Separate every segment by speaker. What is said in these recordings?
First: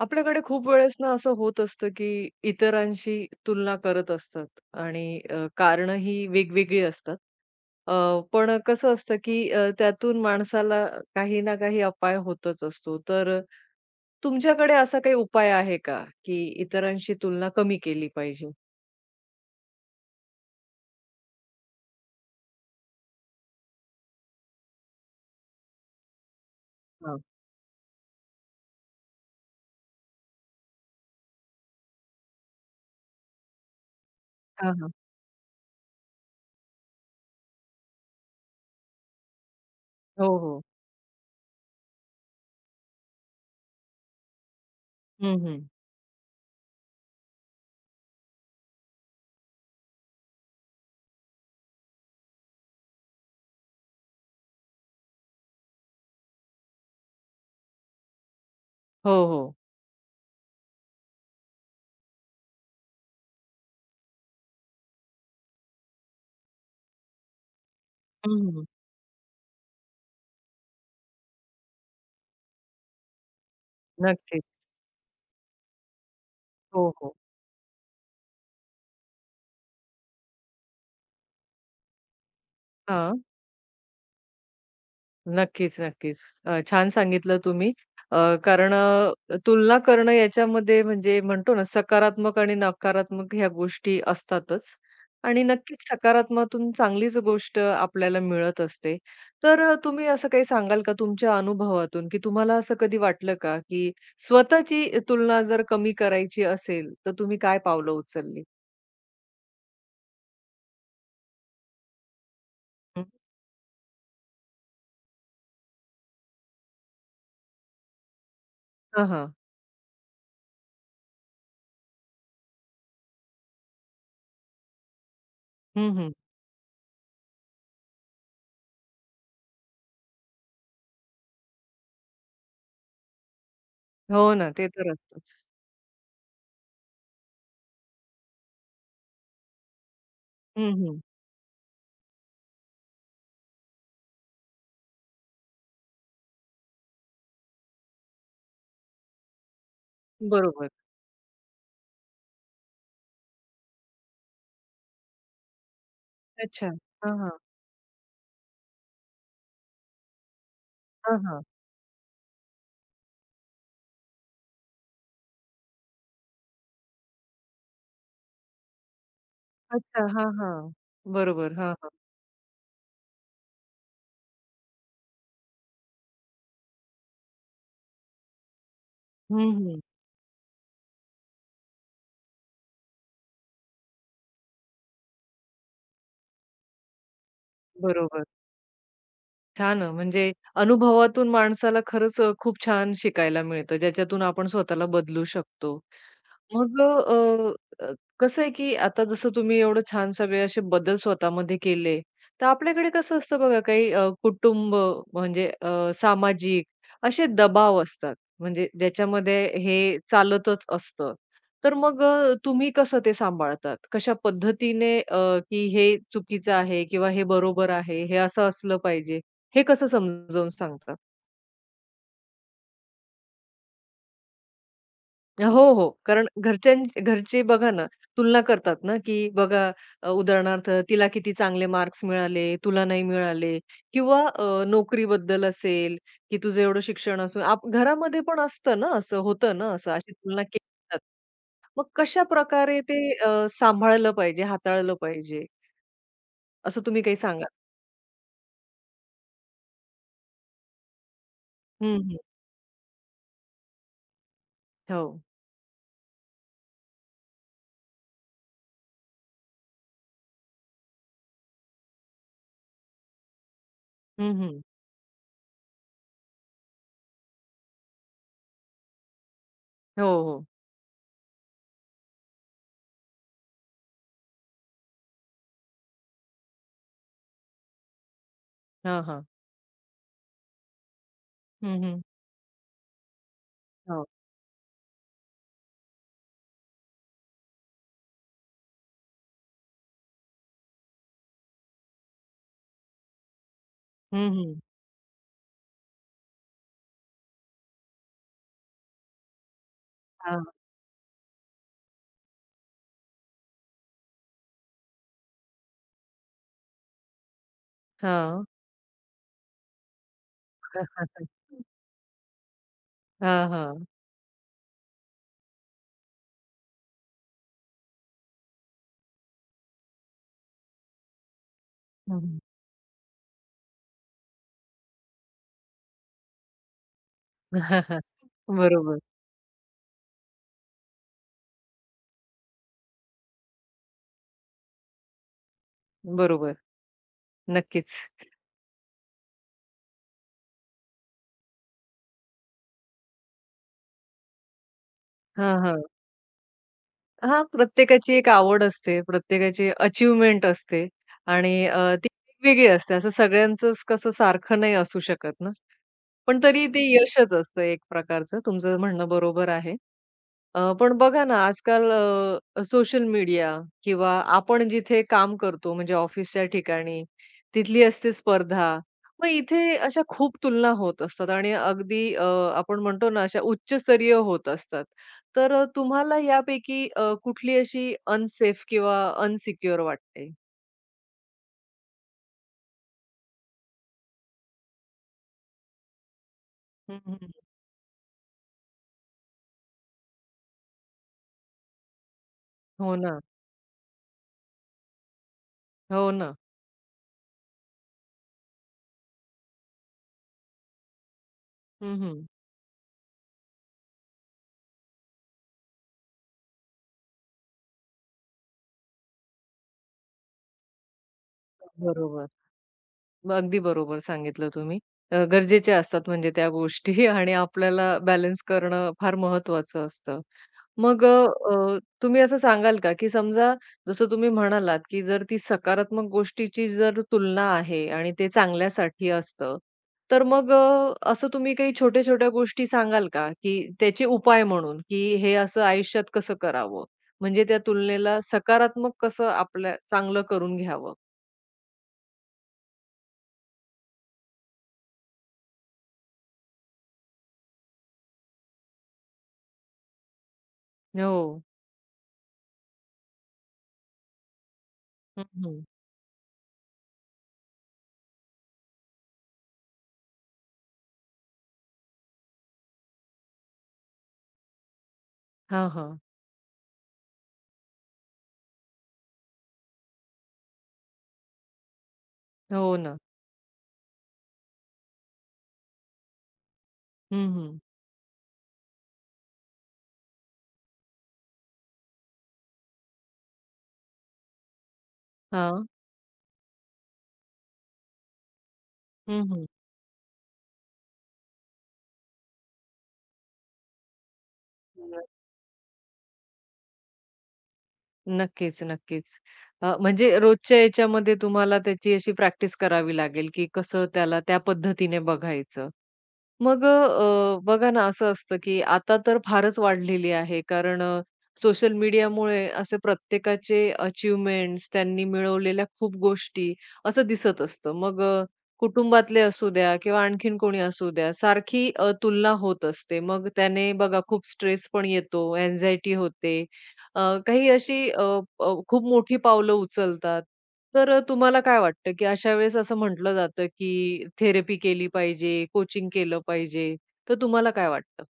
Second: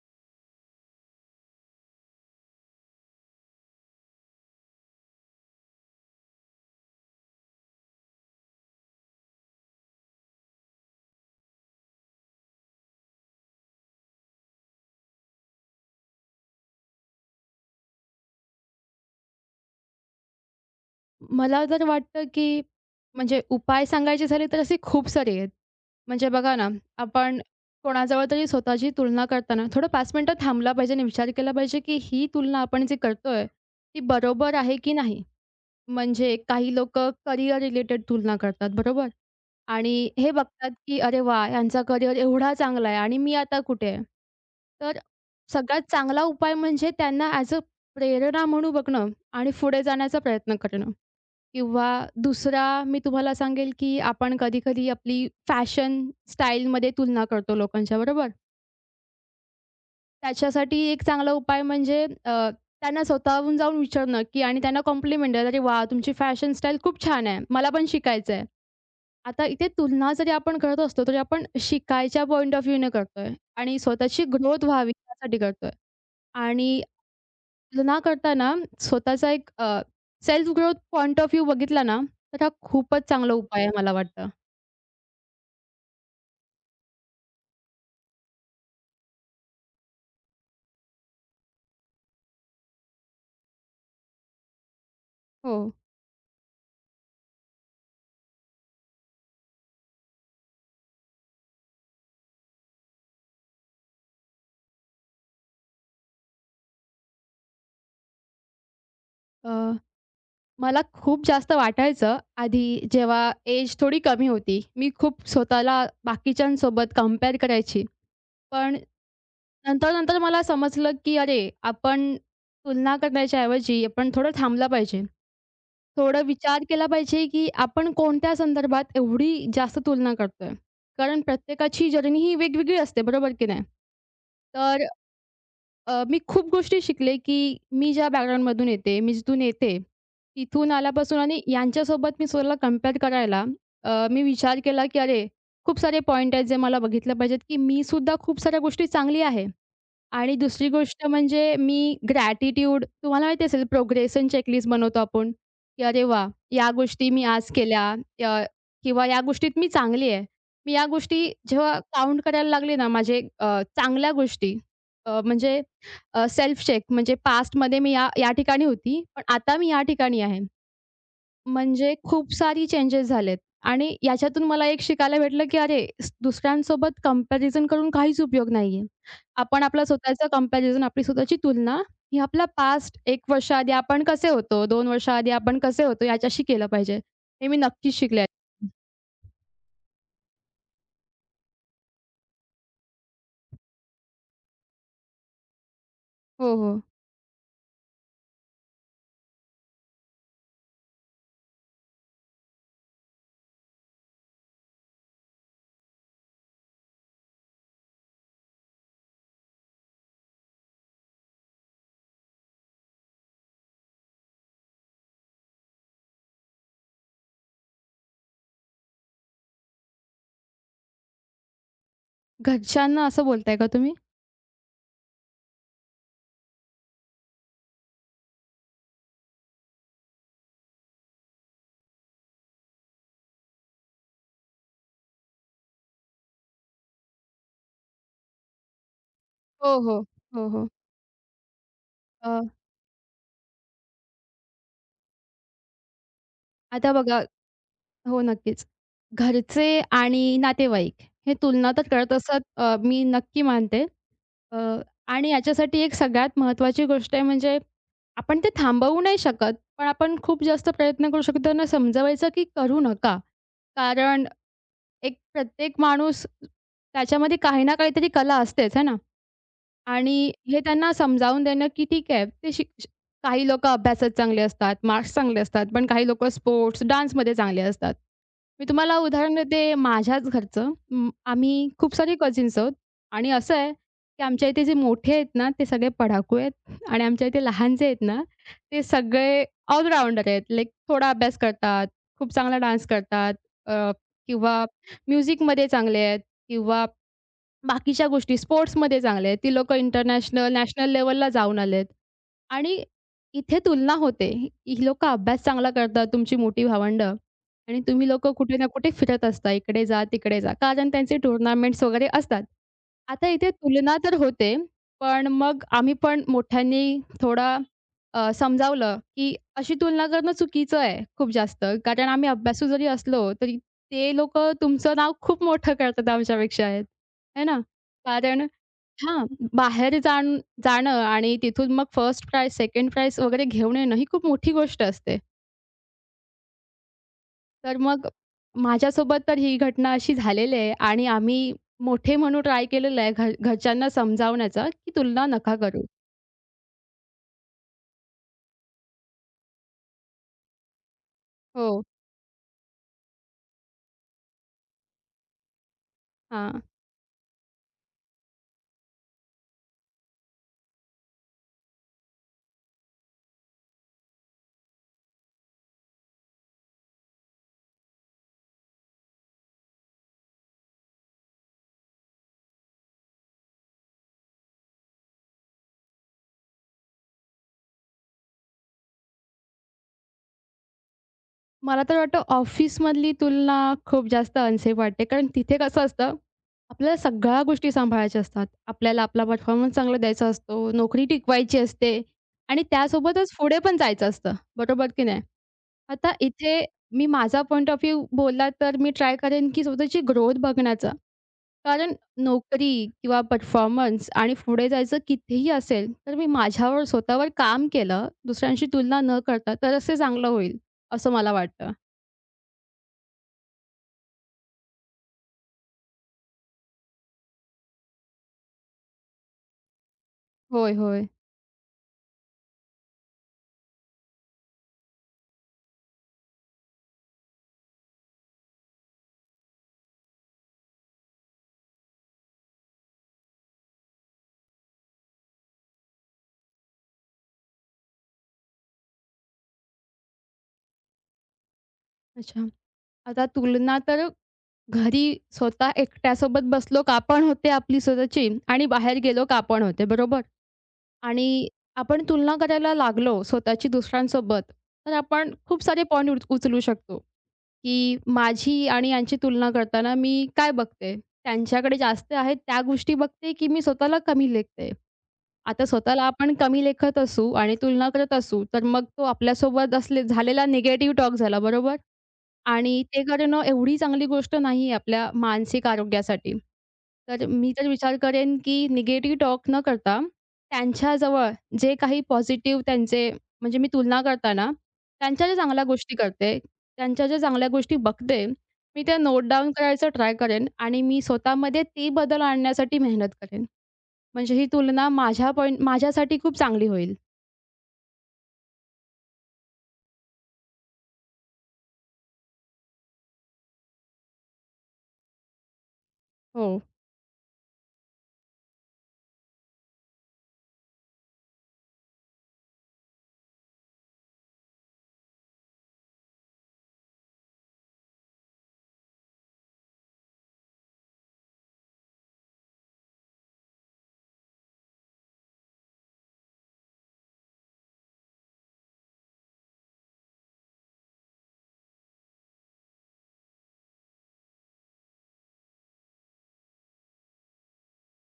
Speaker 1: आपल्याकडे खूप वेळेस ना असं होत असतं, की इतरांशी तुलना करत असतात आणि कारणं ही वेगवेगळी असतात. अ, पण कसं असतं, की त्यातून माणसाला काही ना काही अपाय होतच असतो. तर तुमच्याकडे असा काही उपाय आहे का, की इतरांशी तुलना कमी केली पाहिजे?
Speaker 2: मला तर वाटतं, की म्हणजे उपाय सांगायचे झाले तर असे खूप सारे आहेत. म्हणजे बघा ना,
Speaker 1: हां.
Speaker 2: आपण कोणाजवळ तरी स्वतःची तुलना करताना थोडं 5 मिनिटं थांबला पाहिजे आणि विचार केला पाहिजे, की ही तुलना आपण जी करतोय, ती बरोबर
Speaker 1: हां,
Speaker 2: आहे
Speaker 1: हां.
Speaker 2: की नाही? म्हणजे काही लोकं करियर रिलेटेड तुलना करतात, बरोबर? आणि
Speaker 1: हो,
Speaker 2: हे
Speaker 1: हो.
Speaker 2: बघतात, की "अरे वाह! यांचा करिअर एवढा चांगला आहे आणि मी आता कुठे आहे?" तर
Speaker 1: हं, हं.
Speaker 2: सगळ्यात चांगला उपाय म्हणजे त्यांना ॲज अ प्रेरणा म्हणून बघणं आणि पुढे जाण्याचा प्रयत्न करणं. किंवा दुसरा मी तुम्हाला सांगेल, की आपण कधी-कधी आपली फॅशन स्टाईलमध्ये तुलना करतो लोकांच्या, बरोबर?
Speaker 1: हो, हो.
Speaker 2: त्याच्यासाठी एक चांगला उपाय म्हणजे त्यांना स्वतःहून जाऊन विचारणं, की आणि त्यांना कॉम्प्लिमेंट द्यायला, "अरे वा, तुमची फॅशन स्टाईल खूप छान आहे. मला पण
Speaker 1: हं,
Speaker 2: शिकायचं आहे."
Speaker 1: हं.
Speaker 2: आता इथे तुलना जरी आपण करत असलो, तरी आपण शिकायच्या पॉइंट ऑफ व्ह्यूने करतोय आणि स्वतःची
Speaker 1: नक्कीच.
Speaker 2: ग्रोथ व्हावी यासाठी करतोय आणि
Speaker 1: हो, हो.
Speaker 2: तुलना करताना स्वतःचा एक self growth point of view बघितला ना, तर हा खूपच
Speaker 1: हां.
Speaker 2: चांगला उपाय आहे मला वाटतं.
Speaker 1: नक्कीच, नक्कीच. छान सांगितलं तुम्ही. अ, कारण तुलना करणं याच्यामध्ये म्हणजे म्हणतो ना, सकारात्मक आणि नकारात्मक ह्या गोष्टी असतातच आणि
Speaker 2: हो.
Speaker 1: नक्कीच सकारात्मकातून चांगलीच गोष्ट आपल्याला मिळत असते. तर तुम्ही असं काही सांगाल का तुमच्या अनुभवातून, की तुम्हाला असं कधी वाटलं का, की स्वतःची तुलना जर कमी करायची असेल, तर तुम्ही काय पावलं उचलली?
Speaker 2: अ, मला खूप जास्त वाटायचं आधी
Speaker 1: हं.
Speaker 2: जेव्हा एज थोडी कमी होती. मी खूप स्वतःला बाकीच्यांसोबत कंपेअर करायची. पण
Speaker 1: हां, हां.
Speaker 2: नंतर-नंतर मला समजलं, की अरे, आपण तुलना करण्याच्या ऐवजी आपण थोडं थांबलं पाहिजे.
Speaker 1: हं, हं.
Speaker 2: थोडं विचार केला पाहिजे, की आपण कोणत्या संदर्भात एवढी जास्त तुलना करतोय. कारण प्रत्येकाची जर्नी ही वेगवेगळी असते, बरोबर की नाही?
Speaker 1: हो ना, ते
Speaker 2: तर
Speaker 1: तर असतंच.
Speaker 2: मी खूप गोष्टी शिकले, की मी ज्या बॅकग्राऊंडमधून येते, मी जिथून येते, तिथून
Speaker 1: हं, हं.
Speaker 2: आल्यापासून आणि यांच्यासोबत मी स्वतःला कंपेअर करायला मी विचार केला, की अरे, खूप सारे पॉइंट आहेत जे मला बघितले पाहिजेत, की मी सुद्धा खूप साऱ्या गोष्टी चांगली आहे. आणि दुसरी
Speaker 1: बरोबर.
Speaker 2: गोष्ट म्हणजे मी ग्रॅटिट्यूड तुम्हाला माहिती असेल प्रोग्रेशन चेकलिस्ट बनवतो आपण, की अरे वाह!
Speaker 1: अच्छा.
Speaker 2: या गोष्टी
Speaker 1: हां,
Speaker 2: मी
Speaker 1: हां.
Speaker 2: आज केल्या अ, किंवा या गोष्टीत मी चांगली आहे. मी या
Speaker 1: हां,
Speaker 2: गोष्टी
Speaker 1: हां.
Speaker 2: जेव्हा काउंट करायला लागले ना माझे चांगल्या गोष्टी म्हणजे सेल्फ चेक म्हणजे पास्टमध्ये मी या या ठिकाणी होती, पण आता मी या
Speaker 1: अच्छा.
Speaker 2: ठिकाणी
Speaker 1: हां,
Speaker 2: आहे.
Speaker 1: हां. बरोबर. हां, हां.
Speaker 2: म्हणजे खूप सारी चेंजेस झालेत आणि याच्यातून मला एक शिकायला भेटलं, की अरे, दुसऱ्यांसोबत कंपॅरिझन करून काहीच उपयोग नाहीये.
Speaker 1: हं,
Speaker 2: आपण
Speaker 1: हं.
Speaker 2: आपलं स्वतःचं कंपॅरिझन, आपली स्वतःची तुलना ही आपला पास्ट 1 वर्षाआधी आपण कसे होतो, 2 वर्षाआधी आपण कसे होतो याच्याशी केलं पाहिजे. हे मी नक्कीच शिकले.
Speaker 1: बरोबर. छान म्हणजे अनुभवातून माणसाला खरंच खूप छान शिकायला मिळतं, ज्याच्यातून आपण स्वतःला बदलू शकतो.
Speaker 2: हो, हो.
Speaker 1: मग अ, अ, कसं आहे, की आता जसं तुम्ही एवढं छान सगळे असे बदल स्वतःमध्ये केले, तर आपल्याकडे कसं असतं बघा काही कुटुंब म्हणजे सामाजिक असे दबाव असतात. म्हणजे ज्याच्यामध्ये हे चालतच असतं. तर मग तुम्ही कसं ते सांभाळतात? कशा पद्धतीने की हे चुकीचं आहे किंवा हे बरोबर आहे, हे असं असलं पाहिजे, हे कसं समजावून सांगता?
Speaker 2: घरच्यांना असं बोलताय का तुम्ही?
Speaker 1: हो, हो. कारण घरचे बघा ना, तुलना करतात ना, की बघा उदाहरणार्थ तिला किती चांगले मार्क्स मिळाले, तुला नाही मिळाले किंवा नोकरीबद्दल असेल, की तुझं एवढं शिक्षण असून घरामध्ये पण असतं ना असं, होतं ना
Speaker 2: हो,
Speaker 1: असं,
Speaker 2: हो.
Speaker 1: अशी तुलना
Speaker 2: हो,
Speaker 1: केली
Speaker 2: हो.
Speaker 1: जाते. मग
Speaker 2: अ,
Speaker 1: कशाप्रकारे ते सांभाळलं पाहिजे, हाताळलं पाहिजे, असं
Speaker 2: आता
Speaker 1: तुम्ही काही
Speaker 2: बघा
Speaker 1: सांगाल?
Speaker 2: हो, नक्कीच. घरचे आणि नातेवाईक हे तुलना तर
Speaker 1: हं,
Speaker 2: करत
Speaker 1: हं.
Speaker 2: असतात मी नक्की मानते. अ,
Speaker 1: हो.
Speaker 2: आणि याच्यासाठी एक सगळ्यात महत्त्वाची गोष्ट आहे म्हणजे आपण ते थांबवू नाही शकत, पण आपण खूप जास्त प्रयत्न करू शकतो त्यांना समजावायचा, की करू नका. कारण
Speaker 1: हं, हं.
Speaker 2: एक प्रत्येक माणूस त्याच्यामध्ये काही ना काहीतरी कला असतेच, है ना?
Speaker 1: हो,
Speaker 2: आणि
Speaker 1: हो.
Speaker 2: हे त्यांना समजावून देणं की ठीक आहे ते शिक श काही लोकं अभ्यासात चांगले असतात, मार्क्स चांगले असतात, पण काही लोकं स्पोर्ट्स, डान्समध्ये चांगले असतात. मी तुम्हाला
Speaker 1: हां, हां.
Speaker 2: उदाहरण देते माझ्याच घरचं. आम्ही
Speaker 1: हं,
Speaker 2: खूप
Speaker 1: हं.
Speaker 2: सारे कझिन्स आहोत आणि असं आहे
Speaker 1: हो.
Speaker 2: की आमच्या इथे जे मोठे आहेत ना, ते सगळे पडाकू आहेत आणि आमच्या इथे लहान जे आहेत ना, ते सगळे ऑलराउंडर आहेत. लाइक थोडा अभ्यास करतात, खूप चांगला डान्स करतात अ,
Speaker 1: हं, हं.
Speaker 2: किंवा म्युझिकमध्ये चांगले आहेत किंवा बाकीच्या गोष्टी स्पोर्ट्समध्ये चांगले आहेत. ती लोकं
Speaker 1: हां.
Speaker 2: इंटरनॅशनल, नॅशनल लेव्हलला जाऊन आलेत आणि इथे तुलना होते. ही लोकं अभ्यास चांगला करतात, तुमची मोठी भावंडं आणि तुम्ही लोकं
Speaker 1: हां.
Speaker 2: कुठे ना कुठे फिरत असता. इकडे जा, तिकडे जा. कारण त्यांचे टुर्नामेंट्स वगैरे असतात. आता
Speaker 1: हां,
Speaker 2: इथे
Speaker 1: हां.
Speaker 2: तुलना तर होते, पण मग आम्ही पण मोठ्यांनी थोडा समजावलं, की अशी तुलना करणं चुकीचं आहे खूप जास्त. कारण
Speaker 1: हं,
Speaker 2: आम्ही
Speaker 1: हं.
Speaker 2: अभ्यासू जरी असलो, तरी ते लोकं तुमचं नाव खूप मोठं करतात आमच्यापेक्षा है ना. कारण
Speaker 1: बरोबर,
Speaker 2: हां, बाहेर जाण जाणं आणि तिथून मग फर्स्ट प्राइज, सेकंड प्राइज वगैरे घेऊन येणं ही खूप मोठी गोष्ट असते.
Speaker 1: बरोबर.
Speaker 2: तर
Speaker 1: नक्कीच.
Speaker 2: मग माझ्यासोबत तर ही घटना अशी झालेली आहे आणि आम्ही मोठे म्हणून ट्राय केलेलं आहे घरच्यांना समजावण्याचा, की "तुलना
Speaker 1: हां,
Speaker 2: नका
Speaker 1: हां.
Speaker 2: करू."
Speaker 1: हां, प्रत्येकाची एक आवड असते, प्रत्येकाची अचीव्हमेंट असते आणि
Speaker 2: हो.
Speaker 1: ती वेगवेगळी असते. असं सगळ्यांचंच कसं सारखं नाही असू शकत ना. पण
Speaker 2: हां.
Speaker 1: तरी ते यशच असतं एक प्रकारचं. तुमचं म्हणणं बरोबर आहे. पण बघा ना, आजकाल सोशल मीडिया किंवा आपण जिथे काम करतो म्हणजे ऑफिसच्या ठिकाणी, तिथली असते स्पर्धा. मग इथे अशा खूप तुलना होत असतात आणि अगदी आपण म्हणतो ना, अशा उच्चस्तरीय होत असतात. तर तुम्हाला यापैकी कुठली अशी अनसेफ किंवा अनसिक्युअर वाटते?
Speaker 2: मला तर वाटतं ऑफिसमधली तुलना खूप जास्त अनसेफ वाटते. कारण तिथे कसं असतं, आपल्याला
Speaker 1: हं, हं.
Speaker 2: सगळ्या गोष्टी सांभाळायच्या असतात. आपल्याला आपला परफॉर्मन्स चांगला द्यायचा असतो, नोकरी टिकवायची असते आणि
Speaker 1: हो ना.
Speaker 2: त्यासोबतच पुढे पण जायचं असतं. बरोबर की नाही?
Speaker 1: हो
Speaker 2: आता
Speaker 1: ना.
Speaker 2: इथे मी माझा पॉइंट ऑफ व्ह्यू बोलला तर मी ट्राय करेन की स्वतःची ग्रोथ बघण्याचा. कारण
Speaker 1: हं, हं.
Speaker 2: नोकरी किंवा परफॉर्मन्स आणि पुढे जायचं कितीही असेल, तर मी माझ्यावर स्वतःवर काम केलं, दुसऱ्यांशी तुलना न करता, तर असे चांगलं होईल, असं मला वाटतं.
Speaker 1: बरोबर. अगदी बरोबर सांगितलं तुम्ही. गरजेच्या असतात म्हणजे त्या गोष्टी आणि आपल्याला बॅलन्स करणं फार महत्त्वाचं असतं.
Speaker 2: होय,
Speaker 1: मग
Speaker 2: होय.
Speaker 1: तुम्ही असं सांगाल का, की समजा जसं तुम्ही म्हणालात, की जर ती सकारात्मक गोष्टीची जर तुलना आहे आणि ते चांगल्यासाठी असतं, तर मग असं तुम्ही काही छोट्या-छोट्या गोष्टी सांगाल का, की त्याचे उपाय म्हणून, की हे असं आयुष्यात कसं करावं? म्हणजे त्या तुलनेला सकारात्मक कसं आपल्या चांगलं करून घ्यावं?
Speaker 2: अच्छा. आता तुलना तर घरी स्वतः एकट्यासोबत बसलो का पण होते आपली स्वतःची आणि बाहेर गेलो का पण होते, बरोबर?
Speaker 1: हो.
Speaker 2: आणि आपण तुलना करायला लागलो स्वतःची दुसऱ्यांसोबत, तर
Speaker 1: हं,
Speaker 2: आपण खूप
Speaker 1: हं.
Speaker 2: सारे पॉइंट उचलू शकतो, की माझी आणि यांची तुलना करताना मी काय बघते? त्यांच्याकडे जास्त आहेत त्या गोष्टी बघते, की मी स्वतःला कमी लेखते? आता
Speaker 1: हां,
Speaker 2: स्वतःला आपण कमी लेखत असू आणि तुलना करत असू, तर मग तो आपल्यासोबत असले झालेला निगेटिव्ह टॉक झाला, बरोबर?
Speaker 1: हो
Speaker 2: आणि
Speaker 1: ना.
Speaker 2: ते करणं एवढी चांगली गोष्ट नाही आहे आपल्या मानसिक आरोग्यासाठी. तर
Speaker 1: हं,
Speaker 2: मी
Speaker 1: हं.
Speaker 2: तर विचार करेन, की निगेटिव्ह टॉक न करता त्यांच्याजवळ जे काही पॉझिटिव्ह त्यांचे म्हणजे मी तुलना करताना त्यांच्या ज्या चांगल्या
Speaker 1: हां.
Speaker 2: गोष्टी करते, त्यांच्या ज्या चांगल्या गोष्टी बघते, मी त्या
Speaker 1: हं,
Speaker 2: नोट
Speaker 1: हं.
Speaker 2: डाउन करायचं ट्राय करेन आणि मी स्वतःमध्ये ते बदल आणण्यासाठी मेहनत करेन. म्हणजे ही तुलना
Speaker 1: न
Speaker 2: माझ्या पॉइंट माझ्यासाठी खूप चांगली होईल.
Speaker 1: नक्कीच, नक्कीच. म्हणजे रोजच्या याच्यामध्ये तुम्हाला त्याची अशी प्रॅक्टिस करावी लागेल, की कसं त्याला त्या पद्धतीने बघायचं.
Speaker 2: हो.
Speaker 1: मग बघा ना, असं असतं, की आता तर फारच वाढलेली आहे. कारण सोशल मीडियामुळे असे प्रत्येकाचे अचीवमेंट्स त्यांनी मिळवलेल्या खूप गोष्टी असं दिसत असतं. मग कुटुंबातले असू द्या किंवा आणखीन कोणी असू द्या, सारखी तुलना होत असते. मग त्याने बघा खूप स्ट्रेस पण येतो, अँक्झायटी होते. अ, काही अशी अ, अ, खूप मोठी पावलं उचलतात. तर तुम्हाला काय वाटतं, की अशा वेळेस असं म्हटलं जातं, की थेरपी केली पाहिजे, कोचिंग केलं पाहिजे. तर तुम्हाला काय वाटतं?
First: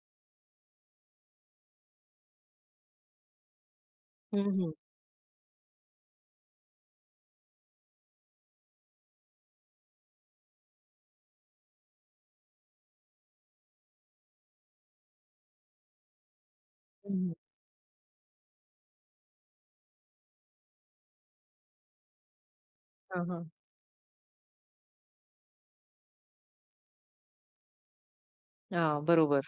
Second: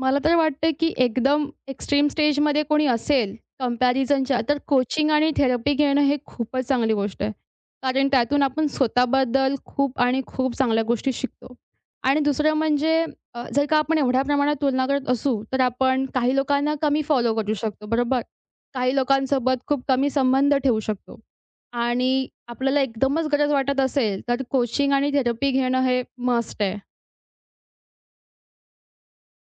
Speaker 2: मला तर वाटतं, की एकदम एक्स्ट्रीम स्टेजमध्ये कोणी असेल
Speaker 1: हं,
Speaker 2: कंपॅरिझनच्या, तर
Speaker 1: हं.
Speaker 2: कोचिंग आणि थेरपी घेणं हे खूपच चांगली गोष्ट आहे. कारण त्यातून आपण स्वतःबद्दल खूप आणि खूप चांगल्या गोष्टी शिकतो. आणि दुसरं म्हणजे जर का आपण एवढ्या प्रमाणात तुलना करत असू, तर आपण काही लोकांना कमी
Speaker 1: हं,
Speaker 2: फॉलो
Speaker 1: हं.
Speaker 2: करू शकतो, बरोबर? काही लोकांसोबत खूप कमी संबंध ठेवू शकतो. आणि आपल्याला
Speaker 1: हां,
Speaker 2: एकदमच
Speaker 1: हां.
Speaker 2: गरज वाटत असेल, तर कोचिंग आणि थेरपी घेणं हे मस्ट आहे.
Speaker 1: हां, बरोबर.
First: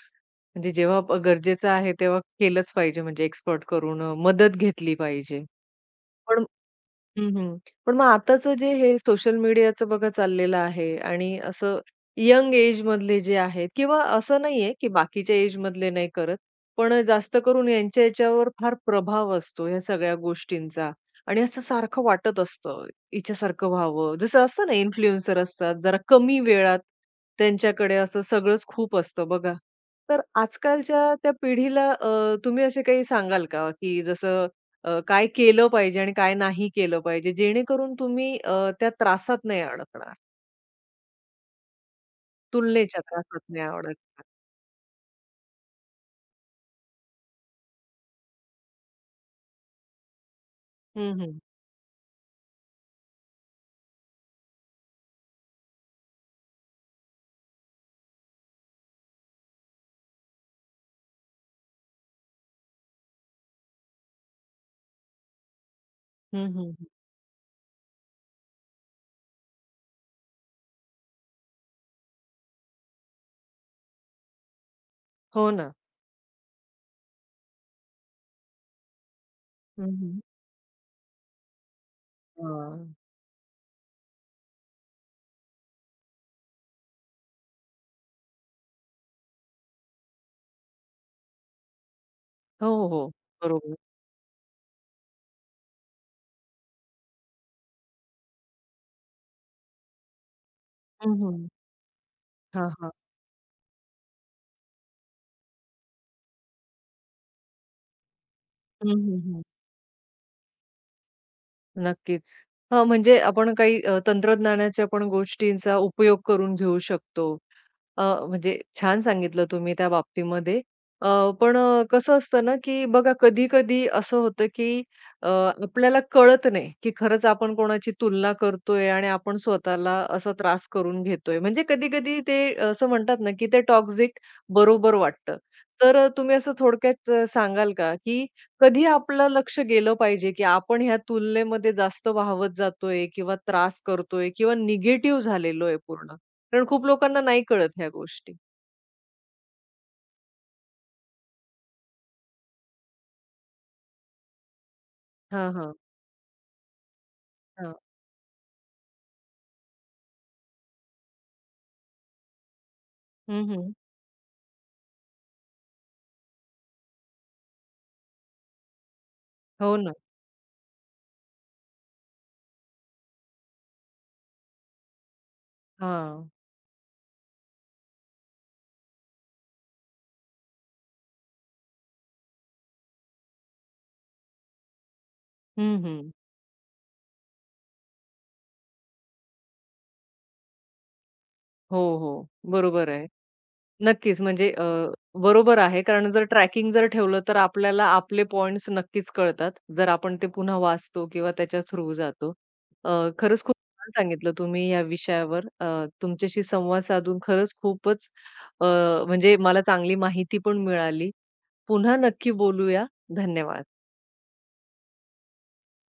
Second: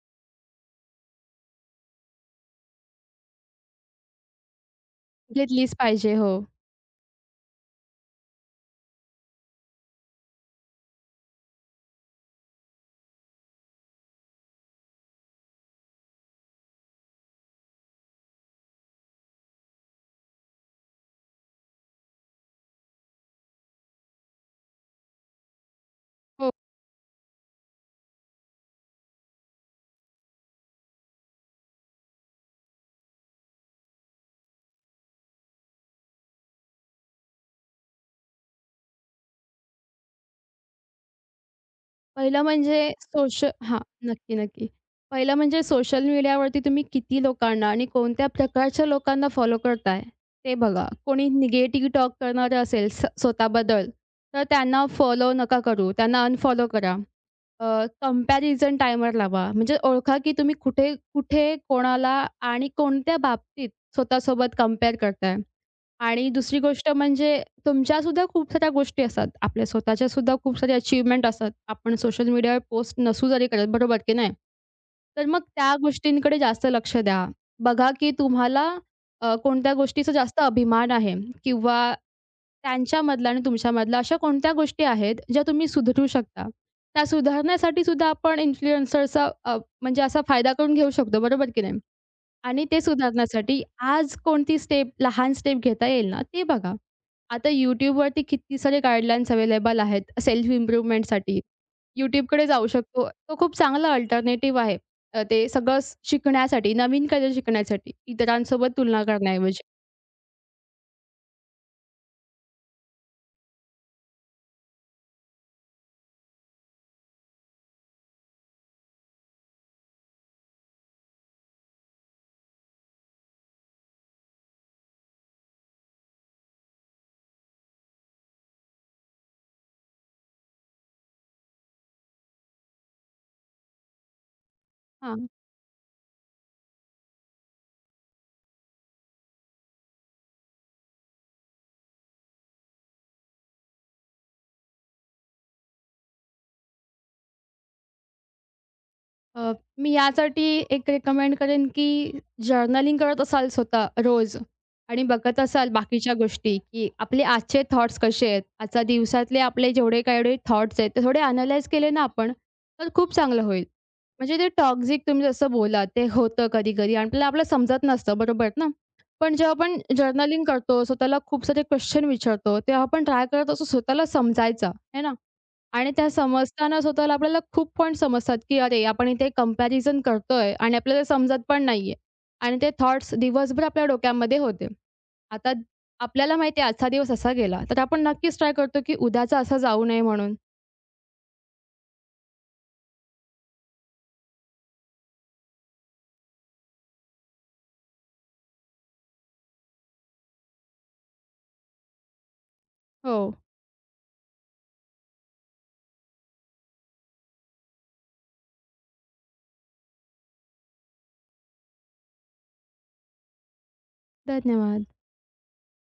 Speaker 1: म्हणजे जेव्हा गरजेचं आहे, तेव्हा केलंच पाहिजे म्हणजे एक्सपर्ट कडून मदत घेतली पाहिजे.
Speaker 2: घेतलीच पाहिजे. हो.
Speaker 1: पण हं, हं. पण मग आताचं जे हे सोशल मीडियाचं बघा चाललेलं आहे आणि असं यंग एजमधले जे आहेत किंवा असं नाहीये, की बाकीच्या एजमधले नाही करत. पण जास्त करून याच्यावर फार प्रभाव असतो ह्या सगळ्या गोष्टींचा आणि असं सारखं वाटत असतं, हिच्यासारखं व्हावं. जसं असतं ना इन्फ्लुएन्सर असतात, जरा कमी
Speaker 2: हो.
Speaker 1: वेळात त्यांच्याकडे असं सगळंच खूप असतं बघा. तर आजकालच्या त्या पिढीला तुम्ही असे काही सांगाल का, की जसं काय केलं पाहिजे आणि काय नाही केलं पाहिजे, जेणेकरून तुम्ही त्या त्रासात नाही अडकणार,
Speaker 2: पहिलं म्हणजे
Speaker 1: तुलनेच्या त्रासात नाही
Speaker 2: हां,
Speaker 1: अडकणार.
Speaker 2: नक्की, नक्की. पहिलं म्हणजे सोशल मीडियावरती तुम्ही किती लोकांना आणि कोणत्या प्रकारच्या लोकांना फॉलो करताय ते बघा.
Speaker 1: हं,
Speaker 2: कोणी
Speaker 1: हं.
Speaker 2: निगेटिव्ह टॉक करणारं असेल स्वतःबद्दल, तर त्यांना फॉलो नका करू. त्यांना अनफॉलो करा. कंपॅरिझन टायमर लावा. म्हणजे ओळखा, की तुम्ही कुठे, कुठे, कोणाला आणि कोणत्या बाबतीत स्वतःसोबत कंपेअर करताय. आणि
Speaker 1: हं,
Speaker 2: दुसरी
Speaker 1: हं, हं.
Speaker 2: गोष्ट म्हणजे तुमच्यासुद्धा खूप साऱ्या गोष्टी असतात. आपल्या स्वतःच्यासुद्धा खूप सारे अचीव्हमेंट असतात. आपण सोशल मीडियावर पोस्ट नसू जरी करत, बरोबर की नाही? तर मग
Speaker 1: हो ना.
Speaker 2: त्या गोष्टींकडे जास्त लक्ष द्या. बघा, की तुम्हाला कोणत्या
Speaker 1: हं,
Speaker 2: गोष्टीचा
Speaker 1: हं.
Speaker 2: जास्त अभिमान आहे किंवा
Speaker 1: हां.
Speaker 2: त्यांच्यामधला आणि तुमच्यामधला अशा कोणत्या गोष्टी आहेत, ज्या तुम्ही सुधरू शकता. त्या सुधारण्यासाठी सुद्धा आपण इन्फ्लुएन्सरचा म्हणजे असा फायदा करून घेऊ शकतो, बरोबर की नाही? आणि ते
Speaker 1: हो, हो.
Speaker 2: सुधारण्यासाठी
Speaker 1: बरोबर.
Speaker 2: आज कोणती स्टेप, लहान स्टेप घेता येईल ना, ते बघा. आता YouTubeवरती किती सारे गाईडलाईन्स अवेलेबल आहेत सेल्फ
Speaker 1: हं,
Speaker 2: इम्प्रूव्हमेंटसाठी.
Speaker 1: हं.
Speaker 2: YouTubeकडे जाऊ
Speaker 1: हां, हां.
Speaker 2: शकतो. तो खूप चांगला अल्टरनेटिव्ह आहे. ते सगळं शिकण्यासाठी, नवीन काहीतरी शिकण्यासाठी, इतरांसोबत
Speaker 1: हं,
Speaker 2: तुलना
Speaker 1: हं, हं.
Speaker 2: करण्याऐवजी.
Speaker 1: नक्कीच. हां, म्हणजे आपण काही तंत्रज्ञानाच्या पण गोष्टींचा उपयोग करून घेऊ शकतो. अ, म्हणजे छान सांगितलं तुम्ही त्या बाबतीमध्ये. अ, पण कसं असतं ना, की बघा कधी-कधी असं होतं, की अ, आपल्याला कळत नाही, की खरंच आपण कोणाची तुलना करतोय आणि आपण स्वतःला असा त्रास करून घेतोय. म्हणजे कधी-कधी ते असं म्हणतात ना, की ते टॉक्सिक बरोबर
Speaker 2: हां.
Speaker 1: वाटतं. तर तुम्ही असं थोडक्यात सांगाल का, की कधी आपलं लक्ष गेलं पाहिजे, की आपण ह्या तुलनेमध्ये जास्त वाहवत जातोय किंवा त्रास करतोय किंवा निगेटिव्ह झालेलो आहे पूर्ण. कारण खूप लोकांना नाही कळत ह्या गोष्टी.
Speaker 2: अ, मी यासाठी एक रेकमेंड करेन, की जर्नलिंग करत असाल स्वतः रोज आणि बघत
Speaker 1: हां,
Speaker 2: असाल
Speaker 1: हां.
Speaker 2: बाकीच्या गोष्टी, की आपले आजचे
Speaker 1: हां.
Speaker 2: थॉट्स कसे आहेत, आजच्या दिवसातले आपले जेवढे काही थॉट्स आहेत, ते थोडे अनलाईज केले ना आपण, तर खूप चांगलं
Speaker 1: हं,
Speaker 2: होईल.
Speaker 1: हं.
Speaker 2: म्हणजे ते टॉक्सिक तुम्ही जसं बोलात, ते होतं कधी-कधी आपल्याला आपलं समजत नसतं, बरोबर ना? पण जेव्हा
Speaker 1: हो
Speaker 2: आपण
Speaker 1: ना.
Speaker 2: जर्नलिंग करतो, स्वतःला खूप सारे क्वेश्चन विचारतो, तेव्हा आपण ट्राय करत असतो स्वतःला समजायचा, आहे ना? आणि त्या
Speaker 1: हां.
Speaker 2: समजताना स्वतःला आपल्याला खूप पॉइंट समजतात, की अरे, आपण इथे कंपॅरिझन करतोय आणि आपल्याला समजत पण नाहीये. आणि ते थॉट्स दिवसभर आपल्या डोक्यामध्ये होते. आता
Speaker 1: हं, हं.
Speaker 2: आपल्याला माहिती आहे आजचा दिवस असा गेला, तर आपण नक्कीच ट्राय करतो, की उद्याचा असा जाऊ नये म्हणून.
Speaker 1: हो, हो. बरोबर आहे. नक्कीच. म्हणजे बरोबर आहे. कारण जर ट्रॅकिंग जर ठेवलं, तर आपल्याला आपले पॉइंट्स नक्कीच कळतात. जर आपण ते पुन्हा वाचतो किंवा त्याच्या थ्रू जातो. अ,
Speaker 2: हो,
Speaker 1: खरंच खूप छान सांगितलं तुम्ही या विषयावर. तुमच्याशी संवाद साधून खरंच खूपच अ, म्हणजे मला चांगली माहिती पण मिळाली. पुन्हा नक्की बोलूया. धन्यवाद.
Speaker 2: धन्यवाद.